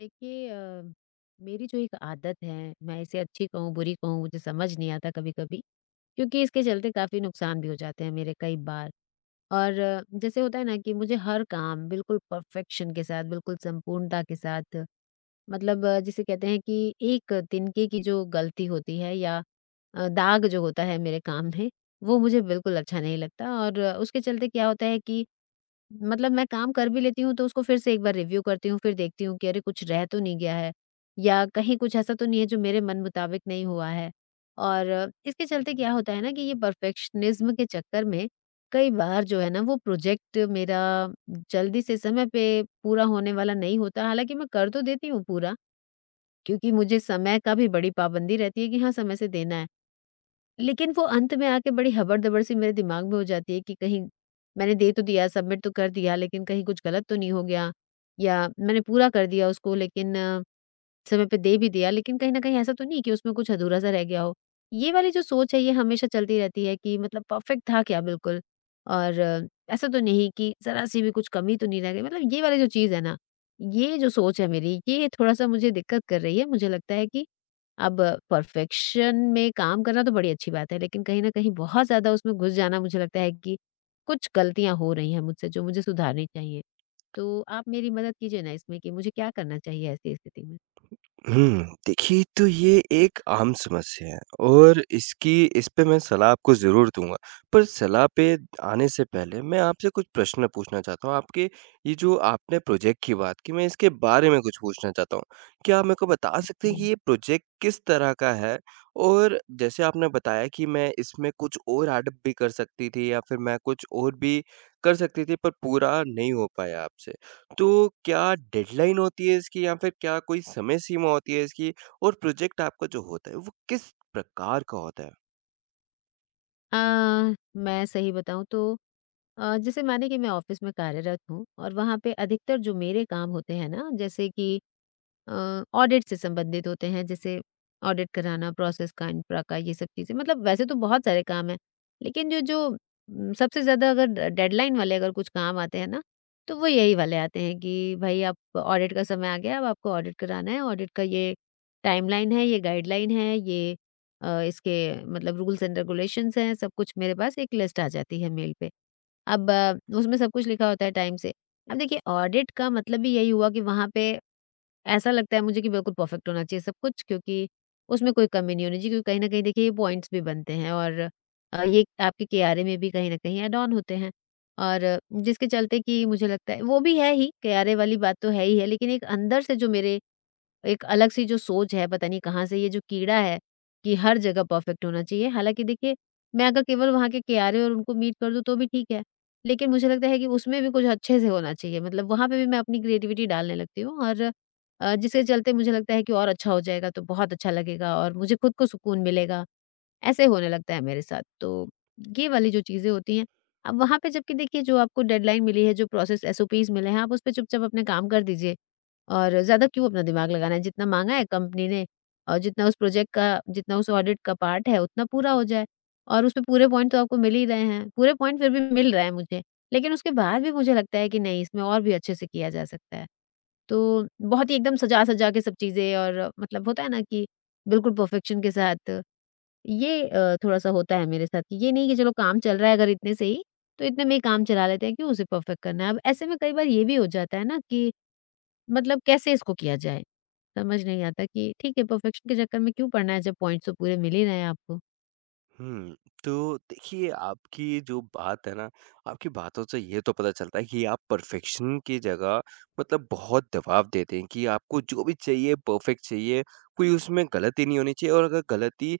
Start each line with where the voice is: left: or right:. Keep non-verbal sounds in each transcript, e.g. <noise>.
left: देखिए मेरी जो एक आदत है मैं इसे अच्छी कहूँ बुरी कहूँ मुझे समझ नहीं आता कभी कभी क्योंकि इसके चलते काफी नुकसान भी हो जाते हैं मेरे कई बार। और जैसे होता है ना कि मुझे हर काम बिल्कुल परफेक्शन के साथ बिल्कुल संपूर्णता के साथ, मतलब जिसे कहते हैं कि एक तिनके की जो गलती होती है या दाग जो होता है मेरे काम में, वो मुझे बिल्कुल अच्छा नहीं लगता। और उसके चलते क्या होता है कि मतलब मैं काम कर भी लेती हूँ तो उसको फिर से एक बार रिव्यू करती हूँ, फिर देखती हूँ कि अरे कुछ रह तो नहीं गया है या कहीं कुछ ऐसा तो नहीं है जो मेरे मन मुताबिक नहीं हुआ है। और इसके चलते क्या होता है ना कि ये परफेक्शनिज़्म के चक्कर में कई बार जो है ना वो प्रोजेक्ट मेरा जल्दी से समय पे पूरा होने वाला नहीं होता। हालाँकि मैं कर तो देती हूँ पूरा, क्योंकि मुझे समय का भी बड़ी पाबंदी रहती है कि हाँ, समय से देना है। लेकिन वो अंत में आके बड़ी हबड़-दबड़ सी मेरे दिमाग में हो जाती है कि कहीं मैंने दे तो दिया, सबमिट तो कर दिया लेकिन कहीं कुछ गलत तो नहीं हो गया, या मैंने पूरा कर दिया उसको लेकिन समय पे दे भी दिया, लेकिन कहीं न कहीं ऐसा तो नहीं कि उसमें कुछ अधूरा-सा रह गया हो। ये वाली जो सोच है ये हमेशा चलती रहती है कि मतलब परफेक्ट था क्या बिल्कुल? और ऐसा तो नहीं कि ज़रा-सी भी कुछ कमी तो नहीं रह गई, मतलब ये वाली जो चीज़ है ना, ये जो सोच है मेरी, ये थोड़ा-सा मुझे दिक्कत कर रही है। मुझे लगता है कि अब परफेक्शन में काम करना तो बड़ी अच्छी बात है, लेकिन कहीं न कहीं बहुत ज़्यादा उसमें घुस जाना, मुझे लगता है कि कुछ गलतियाँ हो रही हैं मुझसे जो मुझे सुधारनी चाहिए। तो आप मेरी मदद कीजिए ना इसमें कि मुझे क्या करना चाहिए ऐसी स्थिति में?
right: देखिए तो ये एक आम समस्या है, और इसकी इस पे मैं सलाह आपको ज़रूर दूँगा। पर सलाह पे आने से पहले मैं आपसे कुछ प्रश्न पूछना चाहता हूँ। आपके ये जो आपने प्रोजेक्ट की बात की, मैं इसके बारे में कुछ पूछना चाहता हूँ। क्या आप मेरे को बता सकते हैं कि
left: जी।
right: ये प्रोजेक्ट किस तरह का है? और जैसे आपने बताया कि मैं इसमें कुछ और एडप्ट भी कर सकती थी, या फिर मैं कुछ और भी कर सकती थी, पर पूरा नहीं हो पाया आपसे। तो क्या डेडलाइन होती है इसकी, या फिर क्या कोई समय सीमा होती है इसकी? और प्रोजेक्ट आपका जो होता है, वो किस प्रकार का होता है?
left: अ, मैं सही बताऊँ तो जैसे माने कि मैं ऑफिस में कार्यरत हूँ और वहाँ पे अधिकतर जो मेरे काम होते हैं ना, जैसे कि ऑडिट से संबंधित होते हैं, जैसे ऑडिट कराना, प्रोसेस का, इंफ्रा का, ये सब चीज़ें, मतलब वैसे तो बहुत सारे काम हैं। लेकिन जो जो सबसे ज़्यादा अगर ड डेडलाइन वाले अगर कुछ काम आते हैं ना, तो वो यही वाले आते हैं कि भई अब ऑडिट का समय आ गया है, अब आपको ऑडिट कराना है, ऑडिट का ये टाइमलाइन है, ये गाइडलाइन है, ये इसके मतलब रूल्स एंड रेगुलेशंस हैं, सब कुछ मेरे पास एक लिस्ट आ जाती है मेल पे। अब उसमें सब कुछ लिखा होता है टाइम से। अब देखिए ऑडिट का मतलब ही यही हुआ कि वहाँ पे ऐसा लगता है मुझे कि बिल्कुल परफेक्ट होना चाहिए सब कुछ, क्योंकि उसमें कोई कमी नहीं होनी चाहिए, क्योंकि कहीं न कहीं देखिए ये पॉइंट्स भी बनते हैं और ये आपके केआरए में भी कहीं न कहीं ऐड ऑन होते हैं। और जिसके चलते कि मुझे लगता है वो भी है ही, केआरए वाली बात तो है ही है, लेकिन एक अंदर से जो मेरे एक अलग सी जो सोच है, पता नहीं कहाँ से ये जो कीड़ा है कि हर जगह परफेक्ट होना चाहिए। हालाँकि देखिए, मैं अगर केवल वहाँ के क्यारे और उनको मीट कर दूँ तो भी ठीक है, लेकिन मुझे लगता है कि उसमें भी कुछ अच्छे से होना चाहिए। मतलब वहाँ पे भी मैं अपनी क्रिएटिविटी डालने लगती हूँ और जिसके चलते मुझे लगता है कि और अच्छा हो जाएगा तो बहुत अच्छा लगेगा और मुझे खुद को सुकून मिलेगा, ऐसे होने लगता है मेरे साथ। तो ये वाली जो चीज़ें होती हैं, अब वहाँ पे जबकि देखिए जो आपको डेडलाइन मिली है, जो प्रोसेस एसओपीज़ मिले हैं, आप उस पे चुपचाप अपने काम कर दीजिए। और ज़्यादा क्यों अपना दिमाग लगाना है, जितना माँगा है कंपनी ने और जितना उस प्रोजेक्ट का, जितना उस ऑडिट का पार्ट है, उतना पूरा हो जाए और उसमें पूरे पॉइंट तो आपको मिल ही रहे हैं। पूरे पॉइंट फिर भी मिल रहे हैं मुझे, लेकिन उसके बाद भी मुझे लगता है कि नहीं, इसमें और भी अच्छे से किया जा सकता है। तो बहुत ही एकदम सजा-सजा के सब चीज़ें, और मतलब होता है ना कि बिल्कुल परफेक्शन के साथ, ये थोड़ा-सा होता है मेरे साथ कि ये नहीं कि चलो काम चल रहा है अगर इतने से ही, तो इतने में ही काम चला लेते हैं, क्यों उसे परफेक्ट करना है। अब ऐसे में कई बार ये भी हो जाता है ना कि मतलब कैसे इसको किया जाए? समझ नहीं आता कि ठीक है परफेक्शन के चक्कर में क्यों पड़ना है जब पॉइंट्स तो पूरे मिल ही रहे हैं आपको।
right: हुँ, तो देखिए, आपकी जो बात है ना, आपकी बातों से ये तो पता चलता है कि आप परफेक्शन की जगह, मतलब बहुत दबाव देते हैं कि आपको जो भी चाहिए परफेक्ट चाहिए, कोई उसमें गलती नहीं होनी चाहिए, और अगर गलती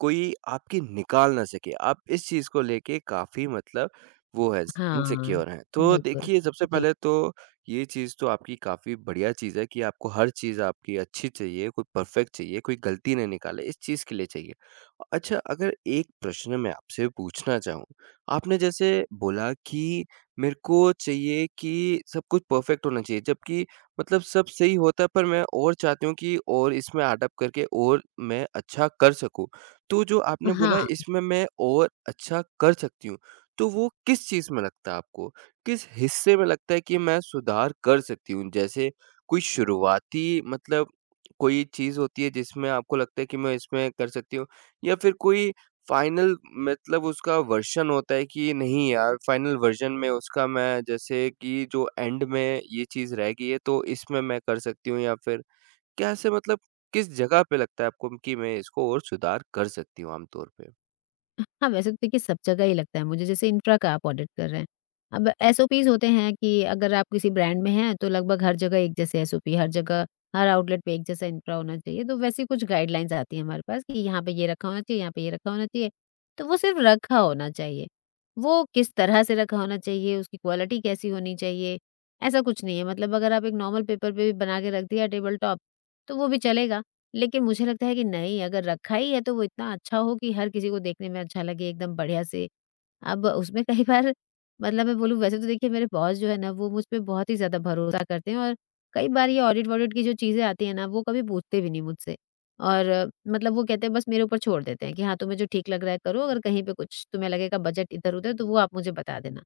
right: कोई आपकी निकाल ना सके। आप इस चीज़ को लेके काफ़ी, मतलब वो है,
left: हाँ,
right: इनसिक्योर हैं। तो
left: बिल्कुल।
right: देखिए सबसे
left: जी।
right: पहले तो ये चीज़ तो आपकी काफ़ी बढ़िया चीज़ है कि आपको हर चीज़ आपकी अच्छी चाहिए, कोई परफ़ेक्ट चाहिए, कोई गलती नहीं निकाले, इस चीज़ के लिए चाहिए। अच्छा, अगर एक प्रश्न मैं आपसे पूछना चाहूँ, आपने जैसे बोला कि मेरे को चाहिए कि सब कुछ परफ़ेक्ट होना चाहिए, जबकि मतलब सब सही होता है, पर मैं और चाहती हूँ कि और इसमें अडॉप्ट करके और मैं अच्छा कर सकूँ। तो जो आपने बोला
left: हाँ।
right: इसमें मैं और अच्छा कर सकती हूँ, तो वो किस चीज़ में लगता है आपको? किस हिस्से में लगता है कि मैं सुधार कर सकती हूँ? जैसे कोई शुरुआती, मतलब कोई चीज़ होती है जिसमें आपको लगता है कि मैं इसमें कर सकती हूँ, या फिर कोई फ़ाइनल, मतलब उसका वर्ज़न होता है कि नहीं यार फ़ाइनल वर्ज़न में उसका मैं, जैसे कि जो एंड में ये चीज़ रह गई है तो इसमें मैं कर सकती हूँ, या फिर कैसे, मतलब किस जगह पे लगता है आपको कि मैं इसको और सुधार कर सकती हूँ आम तौर पे?
left: हाँ, वैसे तो देखिए सब जगह ही लगता है मुझे, जैसे इंफ्रा का आप ऑडिट कर रहे हैं। अब एसओपीज़ होते हैं कि अगर आप किसी ब्रांड में हैं, तो लगभग हर जगह एक जैसे एसओपी, हर जगह, हर आउटलेट पे एक जैसा इंफ्रा होना चाहिए। तो वैसी कुछ गाइडलाइंस आती हैं हमारे पास कि यहाँ पे ये रखा होना चाहिए, यहाँ पे ये रखा होना चाहिए। तो वो सिर्फ़ रखा होना चाहिए, वो किस तरह से रखा होना चाहिए, उसकी क्वालिटी कैसी होनी चाहिए, ऐसा कुछ नहीं है। मतलब अगर आप एक नॉर्मल पेपर पे भी बना के रख दिया टेबल टॉप, तो वो भी चलेगा। लेकिन मुझे लगता है कि नहीं, अगर रखा ही है तो वो इतना अच्छा हो कि हर किसी को देखने में अच्छा लगे एकदम बढ़िया से। अब उसमें <laughs> कई बार, मतलब मैं बोलूँ वैसे तो देखिए मेरे बॉस जो है ना वो मुझ पे बहुत ही ज़्यादा भरोसा करते हैं और कई बार ये ऑडिट-वॉडिट की जो चीज़ें आती हैं ना वो कभी पूछते भी नहीं मुझसे। और मतलब वो कहते हैं, बस मेरे ऊपर छोड़ देते हैं कि हाँ, तुम्हें जो ठीक लग रहा है करो, अगर कहीं पे कुछ तुम्हें लगेगा बजट इधर-उधर तो वो आप मुझे बता देना।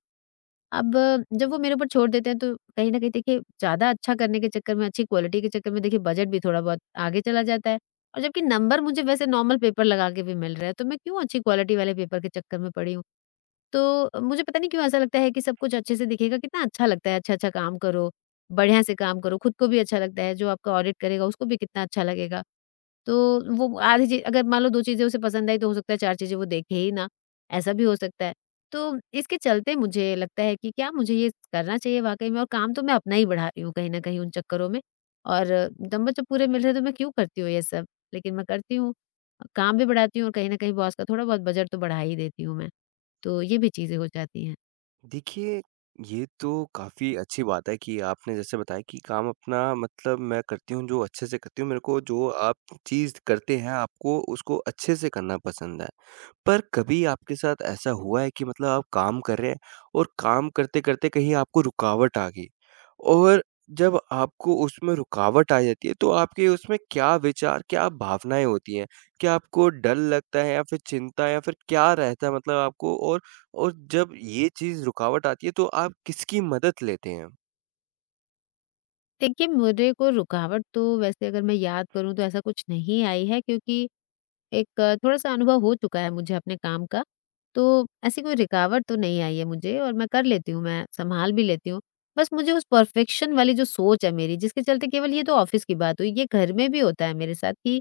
left: अब जब वो मेरे ऊपर छोड़ देते हैं तो कहीं न कहीं देखिए ज़्यादा अच्छा करने के चक्कर में, अच्छी क्वालिटी के चक्कर में देखिए बजट भी थोड़ा बहुत आगे चला जाता है, और जबकि नंबर मुझे वैसे नॉर्मल पेपर लगा के भी मिल रहा है, तो मैं क्यों अच्छी क्वालिटी वाले पेपर के चक्कर में पड़ी हूँ। तो मुझे पता नहीं क्यों ऐसा लगता है कि सब कुछ अच्छे से दिखेगा, कितना अच्छा लगता है अच्छा-अच्छा काम करो, बढ़िया से काम करो, खुद को भी अच्छा लगता है, जो आपका ऑडिट करेगा उसको भी कितना अच्छा लगेगा। तो वो आधी चीज़ अगर मान लो 2 चीज़ें उसे पसंद आई तो हो सकता है 4 चीज़ें वो देखे ही ना, ऐसा भी हो सकता है। तो इसके चलते मुझे लगता है कि क्या मुझे ये करना चाहिए वाकई में, और काम तो मैं अपना ही बढ़ा रही हूँ कहीं न कहीं उन चक्करों में, और नंबर जब पूरे मिल रहे हैं तो मैं क्यों करती हूँ ये सब? लेकिन मैं करती हूँ, काम भी बढ़ाती हूँ और कहीं न कहीं बॉस का थोड़ा बहुत बजट तो बढ़ा ही देती हूँ मैं। तो ये भी चीज़ें हो जाती हैं।
right: देखिए, ये तो काफ़ी अच्छी बात है कि आपने जैसे बताया कि काम अपना, मतलब मैं करती हूँ जो अच्छे से करती हूँ। मेरे को जो आप चीज़ करते हैं, आपको उसको अच्छे से करना पसंद है। पर कभी आपके साथ ऐसा हुआ है कि मतलब आप काम कर रहे हैं और काम करते-करते कहीं आपको रुकावट आ गई, और जब आपको उसमें रुकावट आ जाती है तो आपके उसमें क्या विचार, क्या भावनाएँ होती हैं? क्या आपको डर लगता है, या फिर चिंता, या फिर क्या रहता है मतलब आपको? और जब ये चीज़ रुकावट आती है तो आप किसकी मदद लेते हैं?
left: देखिए, मेरे को रुकावट तो वैसे अगर मैं याद करूँ तो ऐसा कुछ नहीं आई है, क्योंकि एक थोड़ा-सा अनुभव हो चुका है मुझे अपने काम का, तो ऐसी कोई रुकावट तो नहीं आई है मुझे और मैं कर लेती हूँ, मैं सँभाल भी लेती हूँ। बस मुझे उस परफ़ेक्शन वाली जो सोच है मेरी जिसके चलते, केवल ये तो ऑफ़िस की बात हुई, ये घर में भी होता है मेरे साथ कि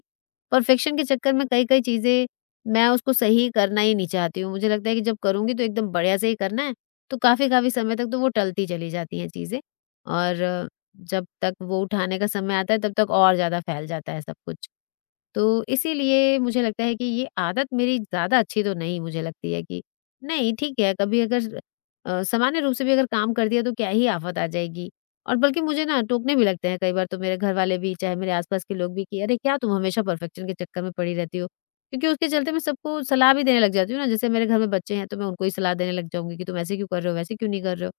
left: परफ़ेक्शन के चक्कर में कई-कई चीज़ें मैं उसको सही करना ही नहीं चाहती हूँ। मुझे लगता है कि जब करूँगी तो एकदम बढ़िया से ही करना है, तो काफ़ी-काफ़ी समय तक तो वो टलती चली जाती हैं चीज़ें, और जब तक वो उठाने का समय आता है तब तक और ज़्यादा फैल जाता है सब कुछ। तो इसीलिए मुझे लगता है कि ये आदत मेरी ज़्यादा अच्छी तो नहीं, मुझे लगती है कि नहीं, ठीक है कभी अगर सामान्य रूप से भी अगर काम कर दिया तो क्या ही आफ़त आ जाएगी। और बल्कि मुझे ना टोकने भी लगते हैं कई बार, तो मेरे घर वाले भी, चाहे मेरे आस-पास के लोग भी, कि अरे क्या तुम हमेशा परफेक्शन के चक्कर में पड़ी रहती हो? क्योंकि उसके चलते मैं सबको सलाह भी देने लग जाती हूँ ना, जैसे मेरे घर में बच्चे हैं तो मैं उनको ही सलाह देने लग जाऊँगी कि तुम ऐसे क्यों कर रहे हो? वैसे क्यों नहीं कर रहे हो?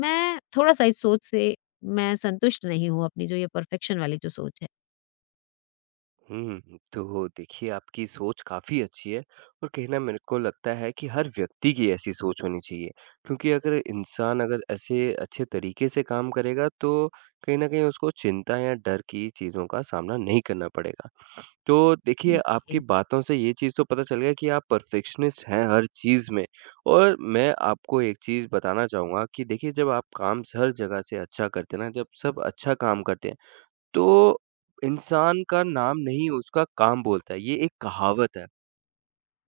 left: मैं थोड़ा-सा इस सोच से, मैं संतुष्ट नहीं हूँ अपनी जो ये परफ़ेक्शन वाली जो सोच है।
right: हुँ। तो देखिए आपकी सोच काफ़ी अच्छी है, और कहीं न, मेरे को लगता है कि हर व्यक्ति की ऐसी सोच होनी चाहिए। क्योंकि अगर इंसान अगर ऐसे अच्छे तरीके से काम करेगा तो कहीं न कहीं उसको चिंता या डर की चीज़ों का सामना नहीं करना पड़ेगा। तो देखिए आपकी
left: जी।
right: बातों से ये चीज़ तो पता चल गया कि आप परफेक्शनिस्ट हैं हर चीज़ में। और मैं आपको एक चीज़ बताना चाहूँगा कि देखिए, जब आप काम हर जगह से अच्छा करते हैं ना, जब सब अच्छा काम करते हैं, तो इंसान का नाम नहीं उसका काम बोलता है, ये एक कहावत है।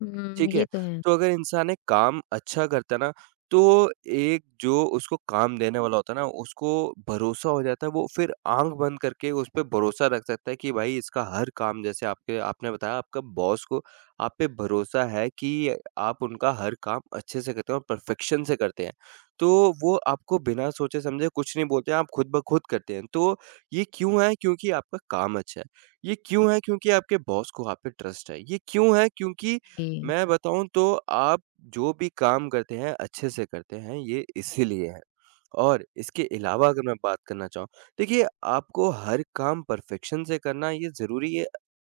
left: हुँ,
right: ठीक है,
left: ये तो है।
right: तो अगर इंसान एक काम अच्छा करता है ना, तो एक जो उसको काम देने वाला होता है ना, उसको भरोसा हो जाता है, वो फिर आँख बंद करके उस पे भरोसा रख सकता है कि भाई इसका हर काम, जैसे आपके आपने बताया, आपका बॉस को आप पे भरोसा है कि आप उनका हर काम अच्छे से करते हैं और परफ़ेक्शन से करते हैं। तो वो आपको बिना सोचे-समझे कुछ नहीं बोलते हैं, आप खुद ब खुद करते हैं। तो ये क्यों है? क्योंकि आपका काम अच्छा है। ये क्यों है? क्योंकि आपके बॉस को आप पे ट्रस्ट है। ये क्यों है? क्योंकि
left: जी।
right: मैं बताऊँ तो, आप जो भी काम करते हैं अच्छे से करते हैं, ये इसीलिए है। और इसके अलावा अगर मैं बात करना चाहूँ, देखिए आपको हर काम परफ़ेक्शन से करना ये ज़रूरी है,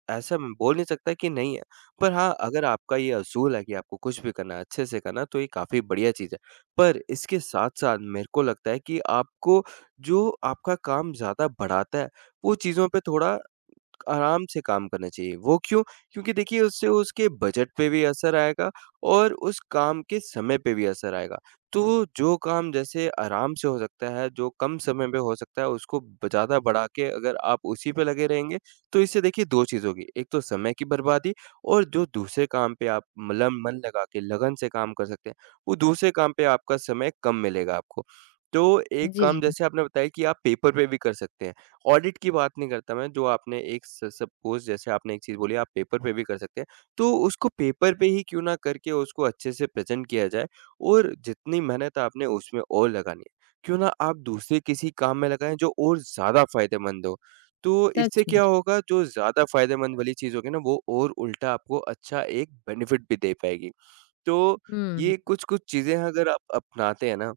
right: ऐसा मैं बोल नहीं सकता कि नहीं है। पर हाँ, अगर आपका ये असूल है कि आपको कुछ भी करना है, अच्छे से करना है, तो ये काफ़ी बढ़िया चीज़ है। पर इसके साथ-साथ मेरे को लगता है कि आपको जो आपका काम ज़्यादा बढ़ाता है, वो चीज़ों पे थोड़ा आराम से काम करना चाहिए। वो क्यों? क्योंकि देखिए उससे उसके बजट पे भी असर आएगा, और उस काम के समय पे भी असर आएगा। तो जो काम जैसे आराम से हो सकता है, जो कम समय में हो सकता है, उसको ब ज़्यादा बढ़ा के अगर आप उसी पे लगे रहेंगे, तो इससे देखिए 2 चीज़ होगी। एक तो समय की बर्बादी, और जो दूसरे काम पे आप, मतलब मन लगा के लगन से काम कर सकते हैं, वो दूसरे काम पे आपका समय कम मिलेगा आपको। तो एक काम
left: जी,
right: जैसे आपने बताया कि आप पेपर पे भी कर सकते हैं। ऑडिट की बात नहीं करता मैं, जो आपने एक स सपोज़, जैसे आपने एक चीज़ बोली आप पेपर पे भी कर सकते हैं, तो उसको पेपर पे ही क्यों ना करके उसको अच्छे से प्रेज़ेंट किया जाए, और जितनी मेहनत आपने उसमें और लगानी है, क्यों ना आप दूसरे किसी काम में लगाएँ जो और ज़्यादा फ़ायदेमंद हो। तो इससे
left: सच
right: क्या
left: में।
right: होगा, जो ज़्यादा फ़ायदेमंद वाली चीज़ होगी ना, वो और उल्टा आपको अच्छा एक बेनिफिट भी दे पाएगी। तो
left: हुँ,
right: ये कुछ-कुछ चीज़ें अगर आप अपनाते हैं ना,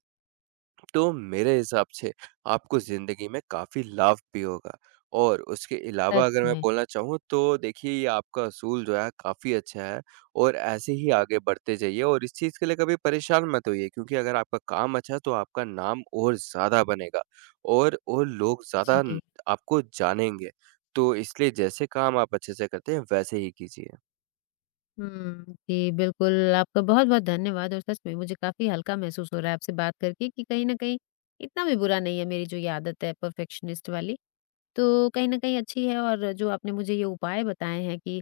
right: तो मेरे हिसाब से आपको ज़िंदगी में काफ़ी लाभ भी होगा। और उसके अलावा
left: सच
right: अगर मैं
left: में।
right: बोलना चाहूँ तो देखिए, ये आपका असूल जो है काफ़ी अच्छा है, और ऐसे ही आगे बढ़ते जाइए, और इस चीज़ के लिए कभी परेशान मत होइए, क्योंकि अगर आपका काम अच्छा है तो आपका नाम और ज़्यादा बनेगा, और लोग ज़्यादा
left: जी।
right: आपको जानेंगे। तो इसलिए जैसे काम आप अच्छे से करते हैं वैसे ही कीजिए।
left: हुँ। जी, बिल्कुल, आपका बहुत-बहुत धन्यवाद, और सच में मुझे काफ़ी हल्का महसूस हो रहा है आपसे बात करके कि कहीं न कहीं इतना भी बुरा नहीं है मेरी जो ये आदत है परफेक्शनिस्ट वाली। तो कहीं न कहीं अच्छी है, और जो आपने मुझे ये उपाय बताए हैं कि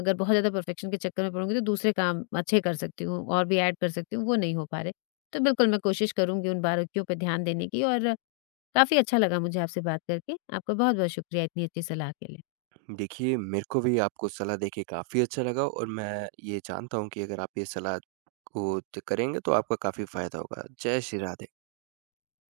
left: अगर बहुत ज़्यादा परफेक्शन के चक्कर में पड़ूँगी तो दूसरे काम अच्छे कर सकती हूँ और भी ऐड कर सकती हूँ, वो नहीं हो पा रहे। तो बिल्कुल मैं कोशिश करूँगी उन बारीकियों पे ध्यान देने की, और काफ़ी अच्छा लगा मुझे आपसे बात करके। आपका बहुत-बहुत शुक्रिया इतनी अच्छी सलाह के लिए।
right: देखिए, मेरे को भी आपको सलाह देके काफ़ी अच्छा लगा, और मैं ये जानता हूँ कि अगर आप ये सलाह को च करेंगे तो आपका काफ़ी फ़ायदा होगा। जय श्री राधे।